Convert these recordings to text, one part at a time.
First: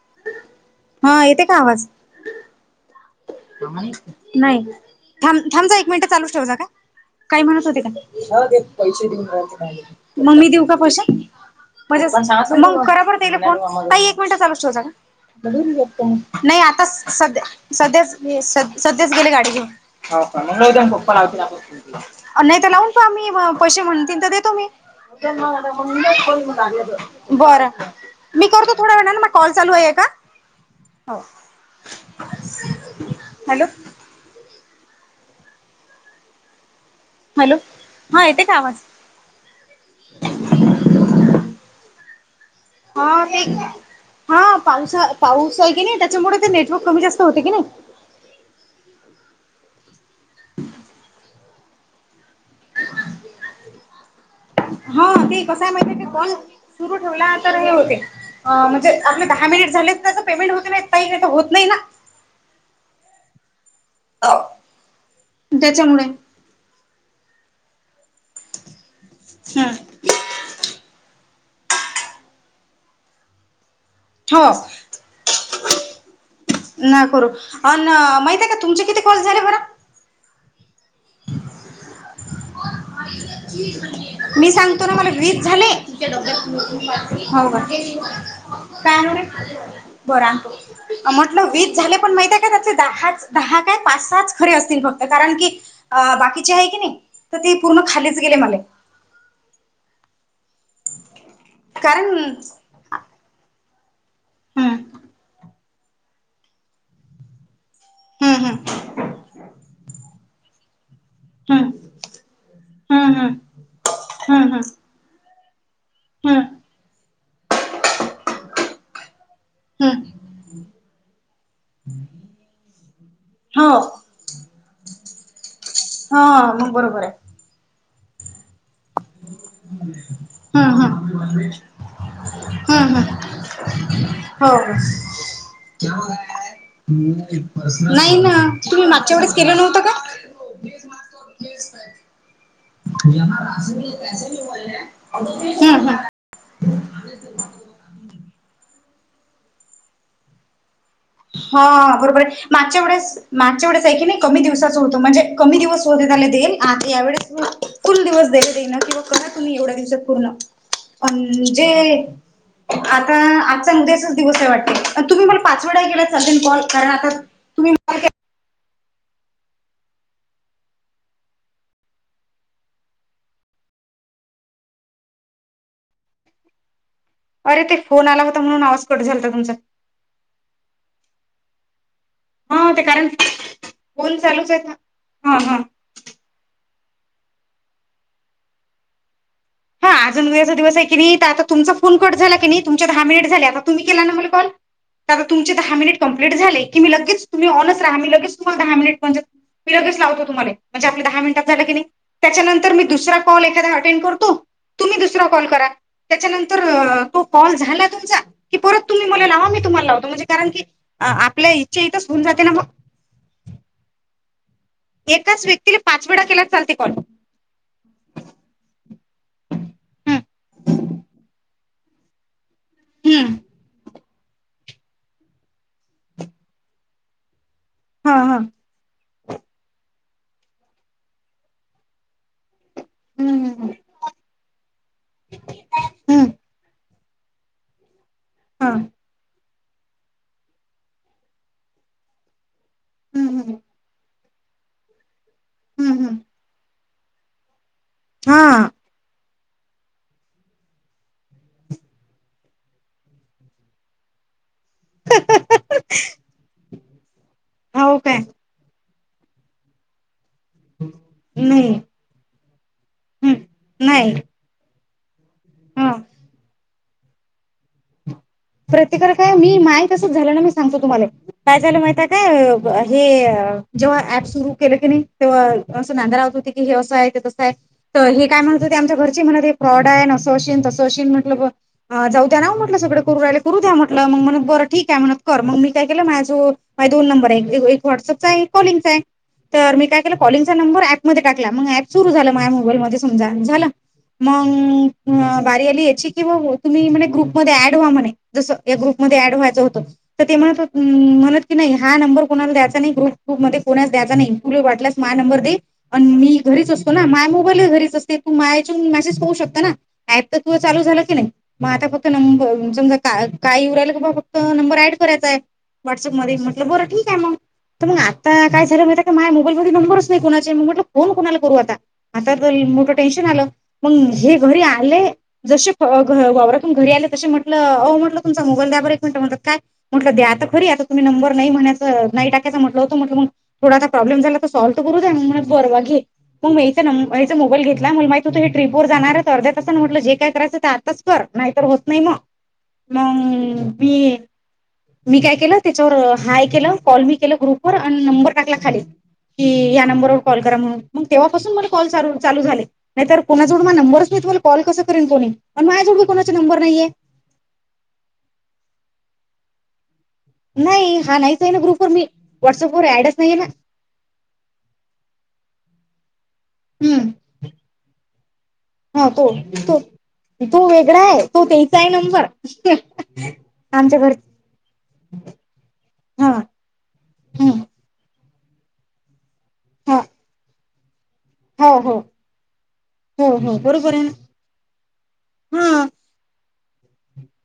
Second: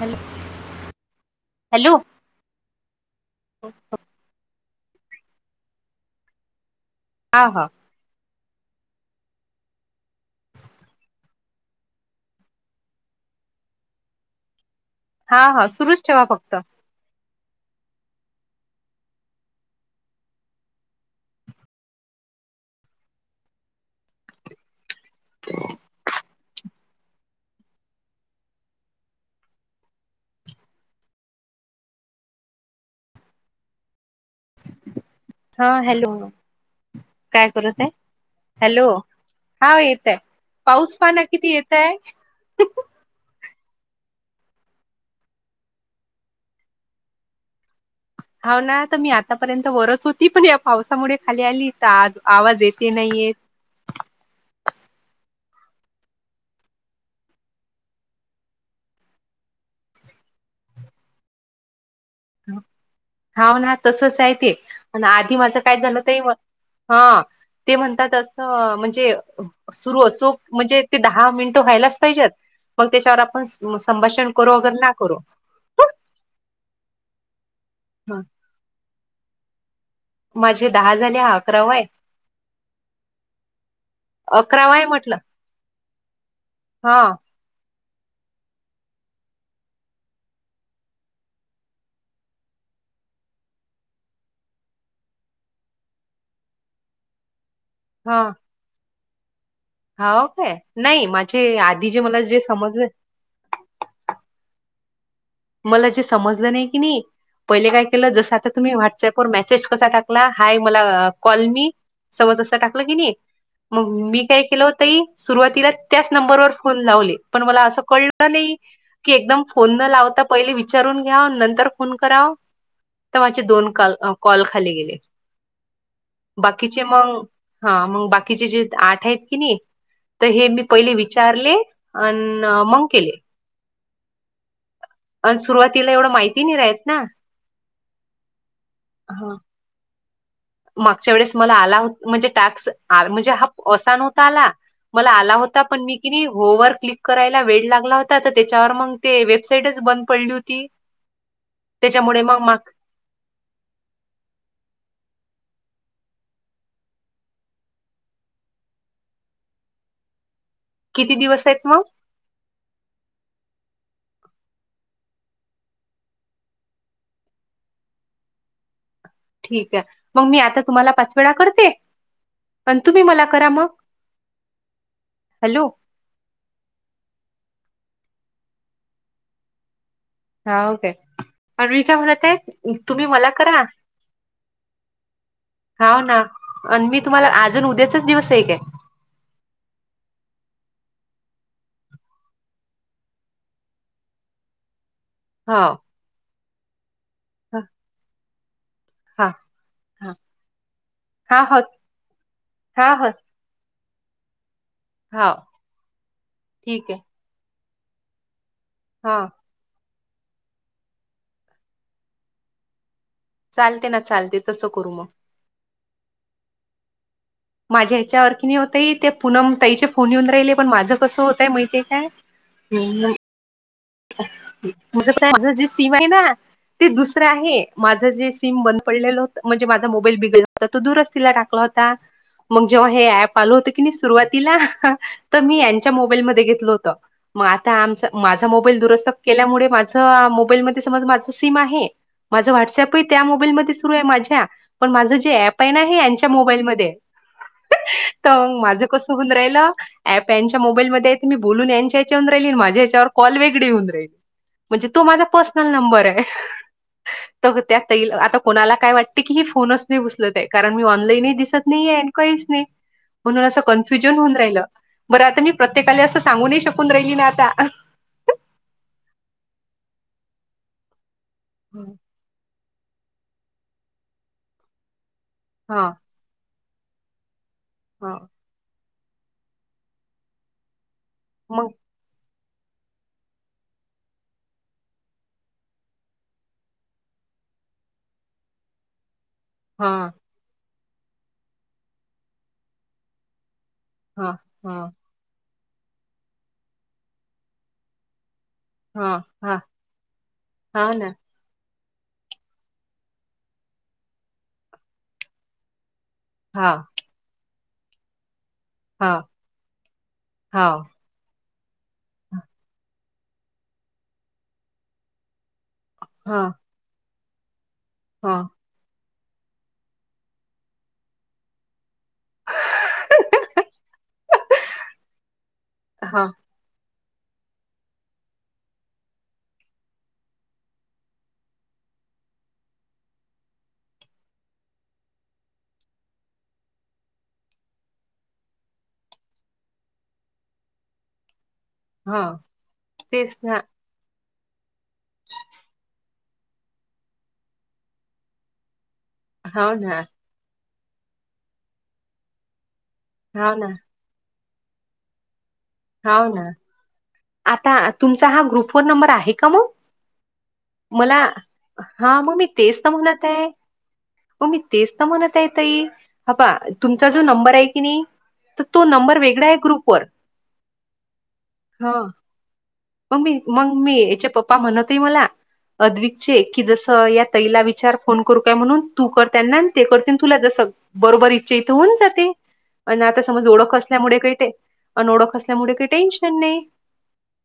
Hello हा येते का आवाज हॅलो नाही थांब जा एक मिनिटं चालूच ठेव जा का काही हा म्हणत हा होते का न देत पैसे देऊन राते मग मी देऊ का पैसे म्हणजे मग करा परतले फोन काही एक मिनिट ताई चालूच ठेवता हा हा सुरूच ठेवा फक्त नाही आता सध्या सध्या सध्याच गेले गाडी घेऊन पाप्पा लावून तर लावून पहा मी पैसे म्हणते तर देतो मी बरं मी करतो थोड्या वेळाला मग कॉल चालू आहे का [unintelligible] हो हॅलो हा हॅलो काय हॅलो करत आहे हा येते का आवाज? हॅलो हा येतय पाऊस पाना किती येत ते हा ते हा पाऊसा पाऊस आहे की नाही त्यांच्यामुळे तर नेटवर्क कमी जास्त होते की नाही हो ना तर मी आतापर्यंत वरत होती पण या पावसामुळे खाली आली तर आ आवाज येते नाही [unintelligible] ह ते कसय माहि आहे ते पण सुरू ठेवला तर हे होते म्हणजे आप दहा डिलीट झालेल तेज पेमेंट वगेरे येत नाही असे होत नाही ना हा ना तसच आहे ते प आधी माझं काय जण त्याच्यामुळे ते म्हणतात असं म्हणजे हम्म सुरू सो म्हणजे ते दहा मिनिट तो व्हाला पाहिजे मग त्या आप संभाषण हो करो अगर ना करो ना करू अ माहित आहे का तुमचे किती कॉल झाले बर े दहा जणे हा अकरावा आहे मी अकरावा आहे सांगतो ना मला म्हटलं व्रीज झाले हा हो ग बरा म्हटलं वीस झाले पण माहिती आहे. का, त्यातले दहा काय पाच सहाच खरे असतील बग कारण की, अ बाकीचे आहे की नाही तर ते पूर्ण खालीच गेले मले हो, काय नाही माझे आधी जे कारण मला जे समजलं हम्म मला जे समजलं नाही कि नी पहिले काय केलं जस आता हम्म तुम्ही व्हॉटसअपवर मेसेज कसा टाकला हाय मला कॉल हम्म मी तवा जस टाकलं की नाही हम्म हम्म मग मी हम्म काय हम्म हम्म केलं हो ताई सुरुवातीला त्याच हम्म नंबरवर फोन लावले पण मला असं कळलं नाही की एकदम, फोन न हम्म लावता पहिले विचारून घ्या नंतर फोन कराव. तर माझे दोन हो कॉल खाली गेले. हा बाकीचे बरोबर आहे. मग हा मग बाकीचे जे आठ आहेत कि नी तर हे मी हम्म पहिले हम्म विचारले आण मग हम्म केले. हम्म हो अ सुरुवातीला एवढं माहिती नाही राहत ना नाही ना तुम्ही मागच्या वेळेच ह केलं नव्हतं का मागच्या वेळेस मला आला म्हणजे टास्क म्हणजे हम्म असा नव्हता आला मला आला होता पण हम्म मी की नाही होमवर्क क्लिक करायला वेळ लागला हो त्याच्यावर मग ते वेबसाईटच बंद पडली होती हा बरोबर त्याच्यामुळे आहे मग मग मागच्या व्यास मागच्या वेळेस आहे की नाही कमी दिवसाच होतो म्हणजे कमी दिवस शोधले देईल. आता यावेळेस कुल दिवस देईल दे किंवा करा तुम्ही एवढ्या दिवसात पूर्ण किती दिवस आहेत म्हणजे मग आता द्याच दिवस आहे वाटत तुम्ही मला पाच वेळा केलात ना कॉल कारण आता तुम्ही मग ठीक आहे. मग मी आता तुम्हाला पाच वेळा करते. पण तुम्ही मला करा मग हॅलो, अरे ते फोन आला होता. म्हणून आवाज कट झालता तुमचा हा ओके हा ते तुम्ही कारण मला करा फोन चालूच आहेत ना हा हा हवं ना आणि मी तुम्हाला अजून उद्याचच दिवस एक आहे. हा अजून उदयाचा दिवस आहे की नाही, तर आता तुमचा फोन कट झाला की नाही तुमच्या दहा मिनिट झाले. आता तुम्ही केला ना मला कॉल आता तुमचे हो दहा मिनिट कंप्लेंट झाले. की मी लगेच तुम्ही हा ऑनच राहा मी लगेच तुहाला दहा मिनिट म्हणजे, हा मी लगेच लावतो तुम्हाला, म्हणजे आपल्या दहा हा मिनटात हो झालं की नाही. त्याच्यानंतर मी हा हो दुसरा कॉल एखादा मी करतो तुम्ही दुसरा हो कॉल करा त्याच्यानंतर ठीक आहे तो कॉल झाला तुमचा, की परत तुम्ही हा मला लावा मी तुम्हाला लावतो म्हणजे कारण की आपल्या इच्छा इथच होऊन जाते ना मग. चालते ना चालते. तसं करू मग. एकाच व्यक्तीला पाच वेळा केला चालते कॉल माझ्या हेच्या वरती हो ताई ते पुनम ताईचे फोन हम्म येऊन राहिले पण माझं कसं होतय माहिती काय, ह हम्म म्हणजे माझं जे सीम आहे ना ते दुसरं आहे. माझं हा जे हा सिम बंद पडलेलं होत, म्हणजे माझा मोबाईल बिघडला होता तो दुरस्तीला टाकला होता. मग जेव्हा हे ऍप हम्म आल होतं हम्म की नाही सुरुवातीला तर मी यांच्या हम्म मोबाईलमध्ये घेतलं होत. मग आता आमचा माझा हा मोबाईल दुरुस्त केल्यामुळे, माझं मोबाईल मध्ये समज माझं सिम आहे. माझं वॉट्स अँप त्या हम्म मोबाईल हम्म मध्ये सुरू आहे. माझ्या त्या पण माझं जे ऍप आहे, ना हम्म हे हम्म यांच्या मोबाईल मध्ये आहे. तर मग हा माझं कसं होऊन राहील अँप यांच्या मोबाईल मध्ये मी बोलून यांच्या याच्यावरून राहिली माझ्या ह्याच्यावर कॉल वेगडी होऊन राहिले म्हणजे तो माझा पर्सनल नंबर आहे त त्या हो तल काय आता कोणाला काय वाटत ही फोनस कारण मी ऑनलाईन दिसत नाही नाहीे काहीच नाही म्हणून असं हम्म नाही कन्फ्युजन होऊन राहिलं. बरं आता मी हा प्रत्येकाला असं सांगून नाही शकून राहिली ना आता प्रत्येकाला काय मी माय कसंच झालं ना मी सांगतो तुम्हाले काय झालं माहित आहे काय? हे जेव्हा ऍप सुरू केलं की नाही तेव्हा हा अस नांदा लावत हो हे असं आहे ते तसं आहे तर हा हे काय म्हणत ते आमच्या घरची म्हणत होती की हे फ्रॉड आहे असं अशीन म्हट मग जाऊ द्यानव म्हटलं सगळं करू राहिले करू द्या म्हटलं मग बरं ठीक आहे म्हण कर मग मी काय केलं मायाझो माये दोन नंबर हाय एक वड चा एक कोलिंगचा आहे. तर मी हा काय केलं कॉलिंगचा नंबर ऍपमध्ये टाकला मग ऍप सुरू झाल माझ्या मोबाईलमध्ये समजा झालं. हा हा मग बारी आली याची कि म तुम्ही ग्रुपमध्ये ऍड वा म्हणे जस या हा ग्रुपमध्ये ऍड हा व्हायचं होतं तर ते म्हण हा ना म्हणत की नाही हा नंबर कोणाला द्यायचा नाही ग्रुप मध्ये कोणाला द्याचा नाही तुले वाटल्यास म्या नंबर दे आणि मी घरीच हा असतो ना माय मोबाईल घरीच असते तू माय तू हा मेसेज पाहू शकत ना अँप त तूवा हा चालू झालं की नाही मग आता फक्त नम समजा काय कायऊ राहिला गा बा फक्त नंबर ऍड करायचाय आहे व्हॉट्सअप मध्ये हा म्हटलं बरं ठीक आहे मग. तर मग हा आता काय झालं, माझ्या मोबाईल मध्ये नंबरच नाही कुणाचे मग म्हटलं फोन कणाला करू आता, आता तर मोठं टेन्शन आलं मग हे घरी आले जसे हा वावरातून घरी आले तस म्हटल ओ म्हटलं तुमचा मोबाईल द्यार एक मिनट म्हट काय? म्हटलं! द्या आता खरी आता तुम्ही नंबर नाही म्हणायं नाही टा म्हटलं होतं म्हट मग थोडा प्रॉब्लेम झाला तर सॉल्व करू द्या मग बरंघे मग मीचा नंचां मोबाईल घेतला मग माहि तु हे ट्रीपवर जाणार आहे तर अध्या तासान म्हट जे काय करायं ते आताच कर नाहीतर होत नाही मग हा तेच ना मग मी मी काय केलं त्याच्यावर हाय केलं कॉल मी केलं ग्रुप व आणि नंबर टाकला खाले. कि हाव या ना नंबरवर कॉल करा म्हणून मग तेव्हापासून मग कॉल चालू झाले नाही तर हाव कोणाजवड ना मग नंबरच मी तुम्हाला कॉल कस करेन कोणी पण माझजवड बी हाव कोणाचे ना नंबर नाहीे हाय. आता तुमचा हा ग्रुप फोन नंबर आहे का? मग नाही हा मला नाहीच आहे ना ग्रुपवर हा मग मी तेच व्हॉट्सअपवर त ऍडच म्हणत नाहीये आहे. ना हो मी तेच तर म्हणत आहे ताई हपा तुमचा जो नंबर आहे की नाही तर तो हा नंबर वेगळा आहे ग्रुपवर तो-तो-तो वेगळा आहे तो त्यांचा आहे हा नंबर मग मी मग मी आमच्या घर याचे पप्पा म्हणतही मला अद्विक हा चे की जस या हम्म ताईला विचार फोन करू काय म्हणून तू करताना ते हा करते तुला जस बरोबर इच्छा हो इथं होऊन हो जाते. आणि आता हो समज हो ओळख बरोबर आहे असल्यामुळे काही ते आणि ओळख ना असल्यामुळे हा काही टेन्शन नाही.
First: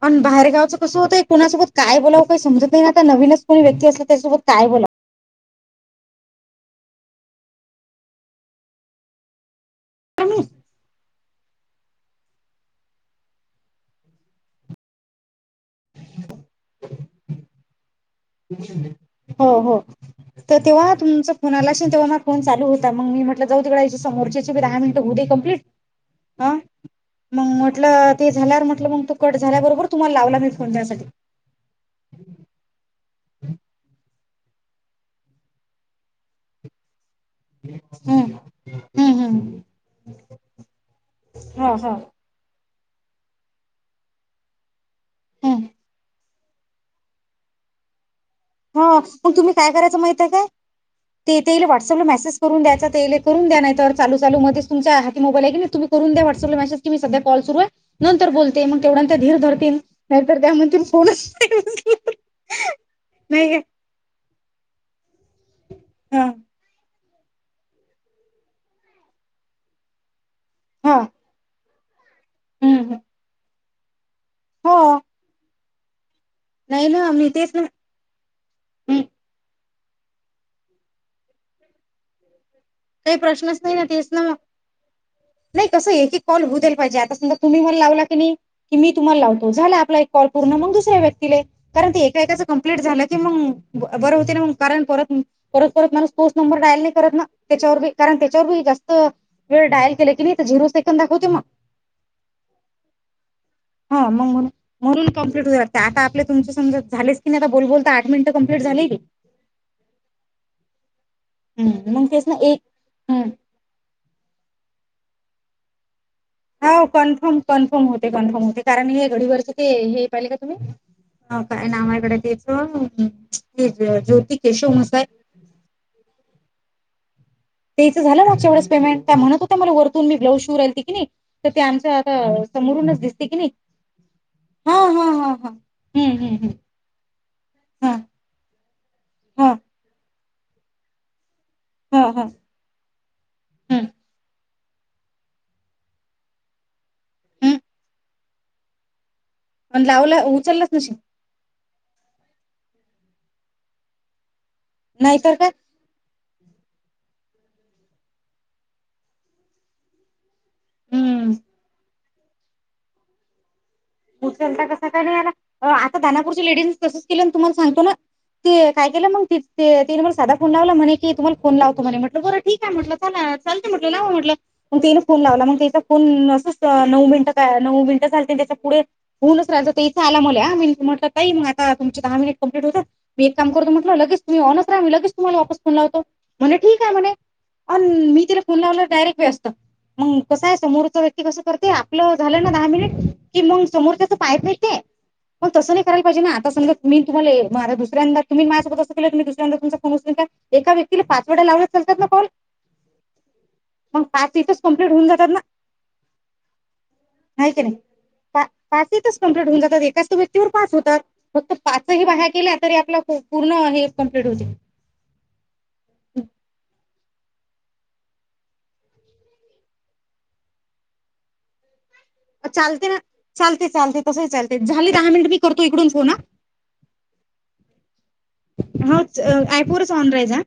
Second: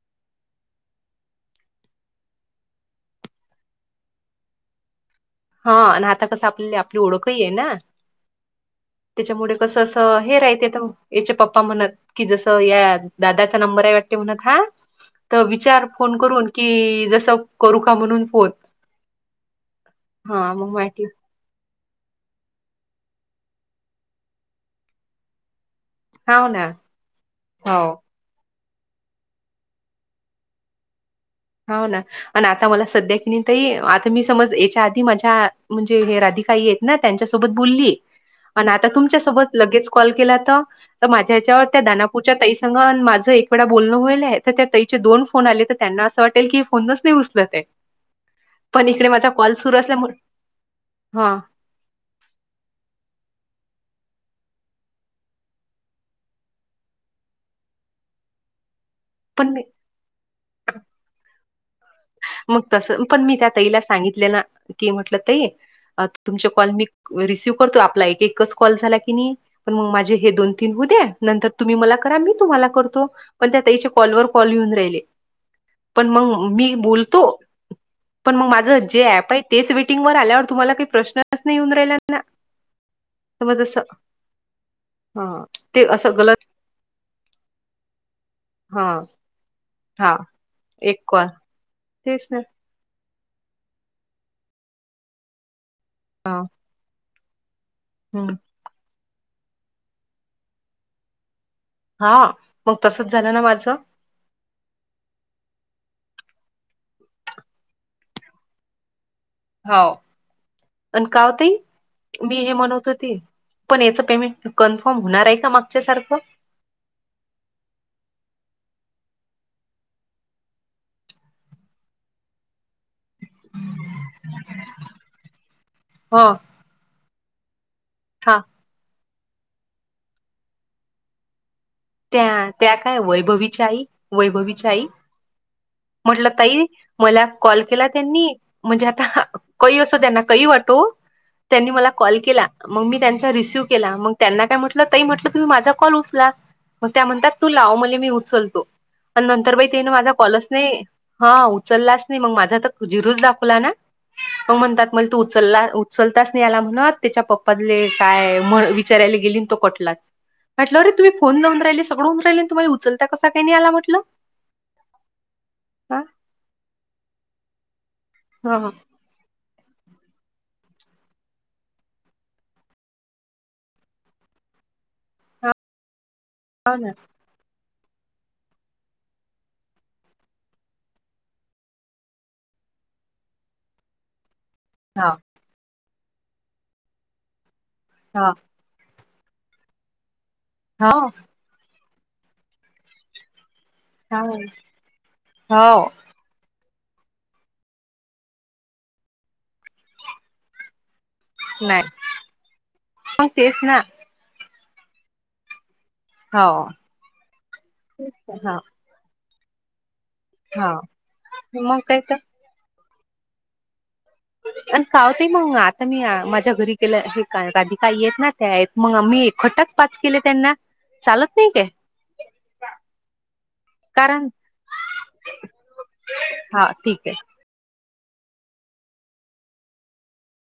पण बाहेरगावचं कसं होतंय कुणासोबत काय बोलावं काय समजत नाही आता नवीनच कोणी व्यक्ती असला त्यासोबत काय बोलावं हा आणि आता कस आपल्या आपली ओळखही आहे ना? त्याच्यामुळे कसं असं हे मी राहते याच्या पप्पा म्हणत की जसं या दादाचा नंबर आहे वाटत ते म्हणत ह्या त विचार फोन करून की जस करू का म्हणून फोन हो-हो हा तर मग तेव्हा माहिती तुमचा फोन तेव्हा मग फोन चालू होता मग मी म्हट जाऊदे गडया तिकडे समोरच्याचे बी दहा मिनट होऊदे कंप्लीट हाव ह ना मग हो म्हटलं ते झाल्या म्ह मग तो कट झाल्या बरोबर तुम्हाला लावला मी फोन त्यासाठी हो ना आणि आता मला सध्या कि नाही ताई आ तर मी समज याच्या आधी माझ्या म्हणजे हे राधिका आई आहेत ना त्यांच्यासोबत बोलली हम्म आणि आता हम्म तुमच्या सोबत हम्म लगेच कॉल केला तर तर माझ्या ह्याच्यावर हो त्या हो दानापूरच्या ताई - सांग माझं एक वेळा बोलणं होईलय आहे तर त्या ताईचे दोन फोन हम्म आले तर त्यांना असं वाटेल की फोनच नाही उचलत आहे. हा पण इकडे माझा मग तुम्ही कॉल काय सुरू करायचं असल्यामुळे माहितय काय? ते हां. तेला व्हॉट्सअपला मेसेज करून द्यायं ते करून द्या नाही तर. चाल चाल मग ते तुमच्याी मोबाईल आहे की तम्ही करून द्या्हॉट्अपला मेसेज कीध्या कॉल सुर आहे नंतर बोलते मग. तेवढ्या त्या धीर पण मी धरतील नाहीतर त्या म्हणतील कोणच. मग तस पण मी त्या तईला सांगितले ना की म्हटलं तई हा तुमच्या कॉल मी. रिसिव्ह करतो आपला एक एकच कॉल झाला की नाही पण मग माझे हे दोन तीन होऊ हा दे्या नंतर. तुम्ही मला करा मी तुम्हाला हम्म करतो पण त्या त्याईच्या कॉलवर कॉल येेऊन हो राहिले. पण मग मी नाही ना बोलतो मी तेच ना पण मग माझ जे ऍप आहे तेच. ीटिंग वर आल्यावर तुम्हाला काही प्रश्नच नाही येऊन राहिला ना... काही तर मग प्रश्नच नाही जसं ना तेच ना मग.. हा नाही ते कसं असं एकी कॉल गलत होतीलईल पाहिजे आता समजा तुम्ही मला लावला.. ी हा मी तुम्हाला लावतो झाला आप एक हा कॉल पूर्ण मग दुसऱ्या एक कॉल व्यक्ती कारण ते तेच ना एकाकाच क्ट झा.. मग बरं होते ना म कारण परत परत परत माला तोच हा नंबर डायल नाही करत ना.. त्याच्यावरी कारण त्याच्यावरी जास्त वेळ डायल केला की नाही झिरो सेकड दाखवते मग हा मग तसच झालं ना माझं ह मग म्हणून कंप्लीट होते आता तुमच्या समजा झालेच की नाही आ बोल बोलता आठ मिनटं कंप्लीट झाले की हो आणि का हो ताई हम्म मग तेच ना मी हे एक म्हणत होते हम्म पण याच पेमेंट कन्फर्म होणार आहे का मागच्यासारखं हो कन्फर्म कन्फर्म होते कन्फर्म होते कारण हे घडीवरचे ते हे पाहिले का तुम्ही ह काय नावाकडे त्याच ज्योती केशव मसाय. हा. तेचं झा नागेवंच पेमेंट त्या म्हणत होत्या मला वरतून मी ब्लाउज शव राल की नाही. तर ते आमचं आता त्या त्या काय समोरूनच दिसते की नाही वैभवीची आई वैभवीची हा आई हा हा हा. हम्म म्हटलं हम्म हम्म ताई मला कॉल केला हा त्यांनी म्हणजे आता हा कही असं त्यांना.. वाट त्यांनी म हा कॉल हा केला म मी त्यांिसव हम्म केला म त्यांय.. त म्हटलं तुम्ही माझा कॉल उचला मग त्या म्हणतात तू हम्म लाव म्हण मी उचलतो.. आणि नंतर बा त माझा लावला कॉलस उचललाच नाही नशील हा.. उचलला नाही मग माझा तर जिरूच दाखवला ना म म्हणतात म नाहीतर काय तूचल.. ताच नाही आला म्हणत त्याच्या पप्पले काय विचारायला गेली तो कटलाच.. हम्म [inaudible] [inaudible] हा ह ते काय केलं मग त ते तिने मला साधा फोन लावला म्हणे की तुम्हाला फोन लावतो म्हणे म्हटलं बरं ठीक आहे म्हटलं चला चालं म्हटलं लाव म्हटलं मग तिने फोन लावला मग त्याचा फोन असंच हो ना नऊ मिनिटं काय नऊ मिनटं झाल त्याच्या पुढे होूनच राय इथ आला म म्हटलं त मग आता तुमची दहा मिनिट कंप्लीट होतात मी एक काम करतो म्हटलं लगेच तुम्ही ऑनरस रा लगेच तुम्हाला वापस फोन लावतो म्हणे ठीक आहे म्हणे अ मी हो तिला फोन लावला डायरेक्ट कस आहे समोर हो व्यक्ति कस करते आपलं झालं ना दहा मिनिट क समोर त्याच हो पाईप नाहीे पण तंस नाही हो करायला पाहिजे ना आता समजा मी तुम्हाला म दुसऱ्या तुमी माझ सोबत अस तरी दुस्यांदा तुमम का एका व्यती तिला पाच वडा लावड नाही चालतात ना कॉल मग तेच ना मग पाच इथ कंप्लीट होऊन जातात ना, हाव. च कप्ट होऊ जातात एकाच व्यक्तीवर पाच होतात फक्त मग काय पाचही बा तर केल्या तरी आपला हो पूर्ण आहे आणि काहो ताई मग आता मी माझ्या घरी हे का आधी काही येत ना त्या मग मी एकखटाच पाच केले त्यांना चालत नाही काय? चालते ना चालते चालते तस कारण चालते झाले दहा मिनिट मी करतो इकडून फोन हा ठीक हें हो एपवरच ऑन राहायचं हं ‌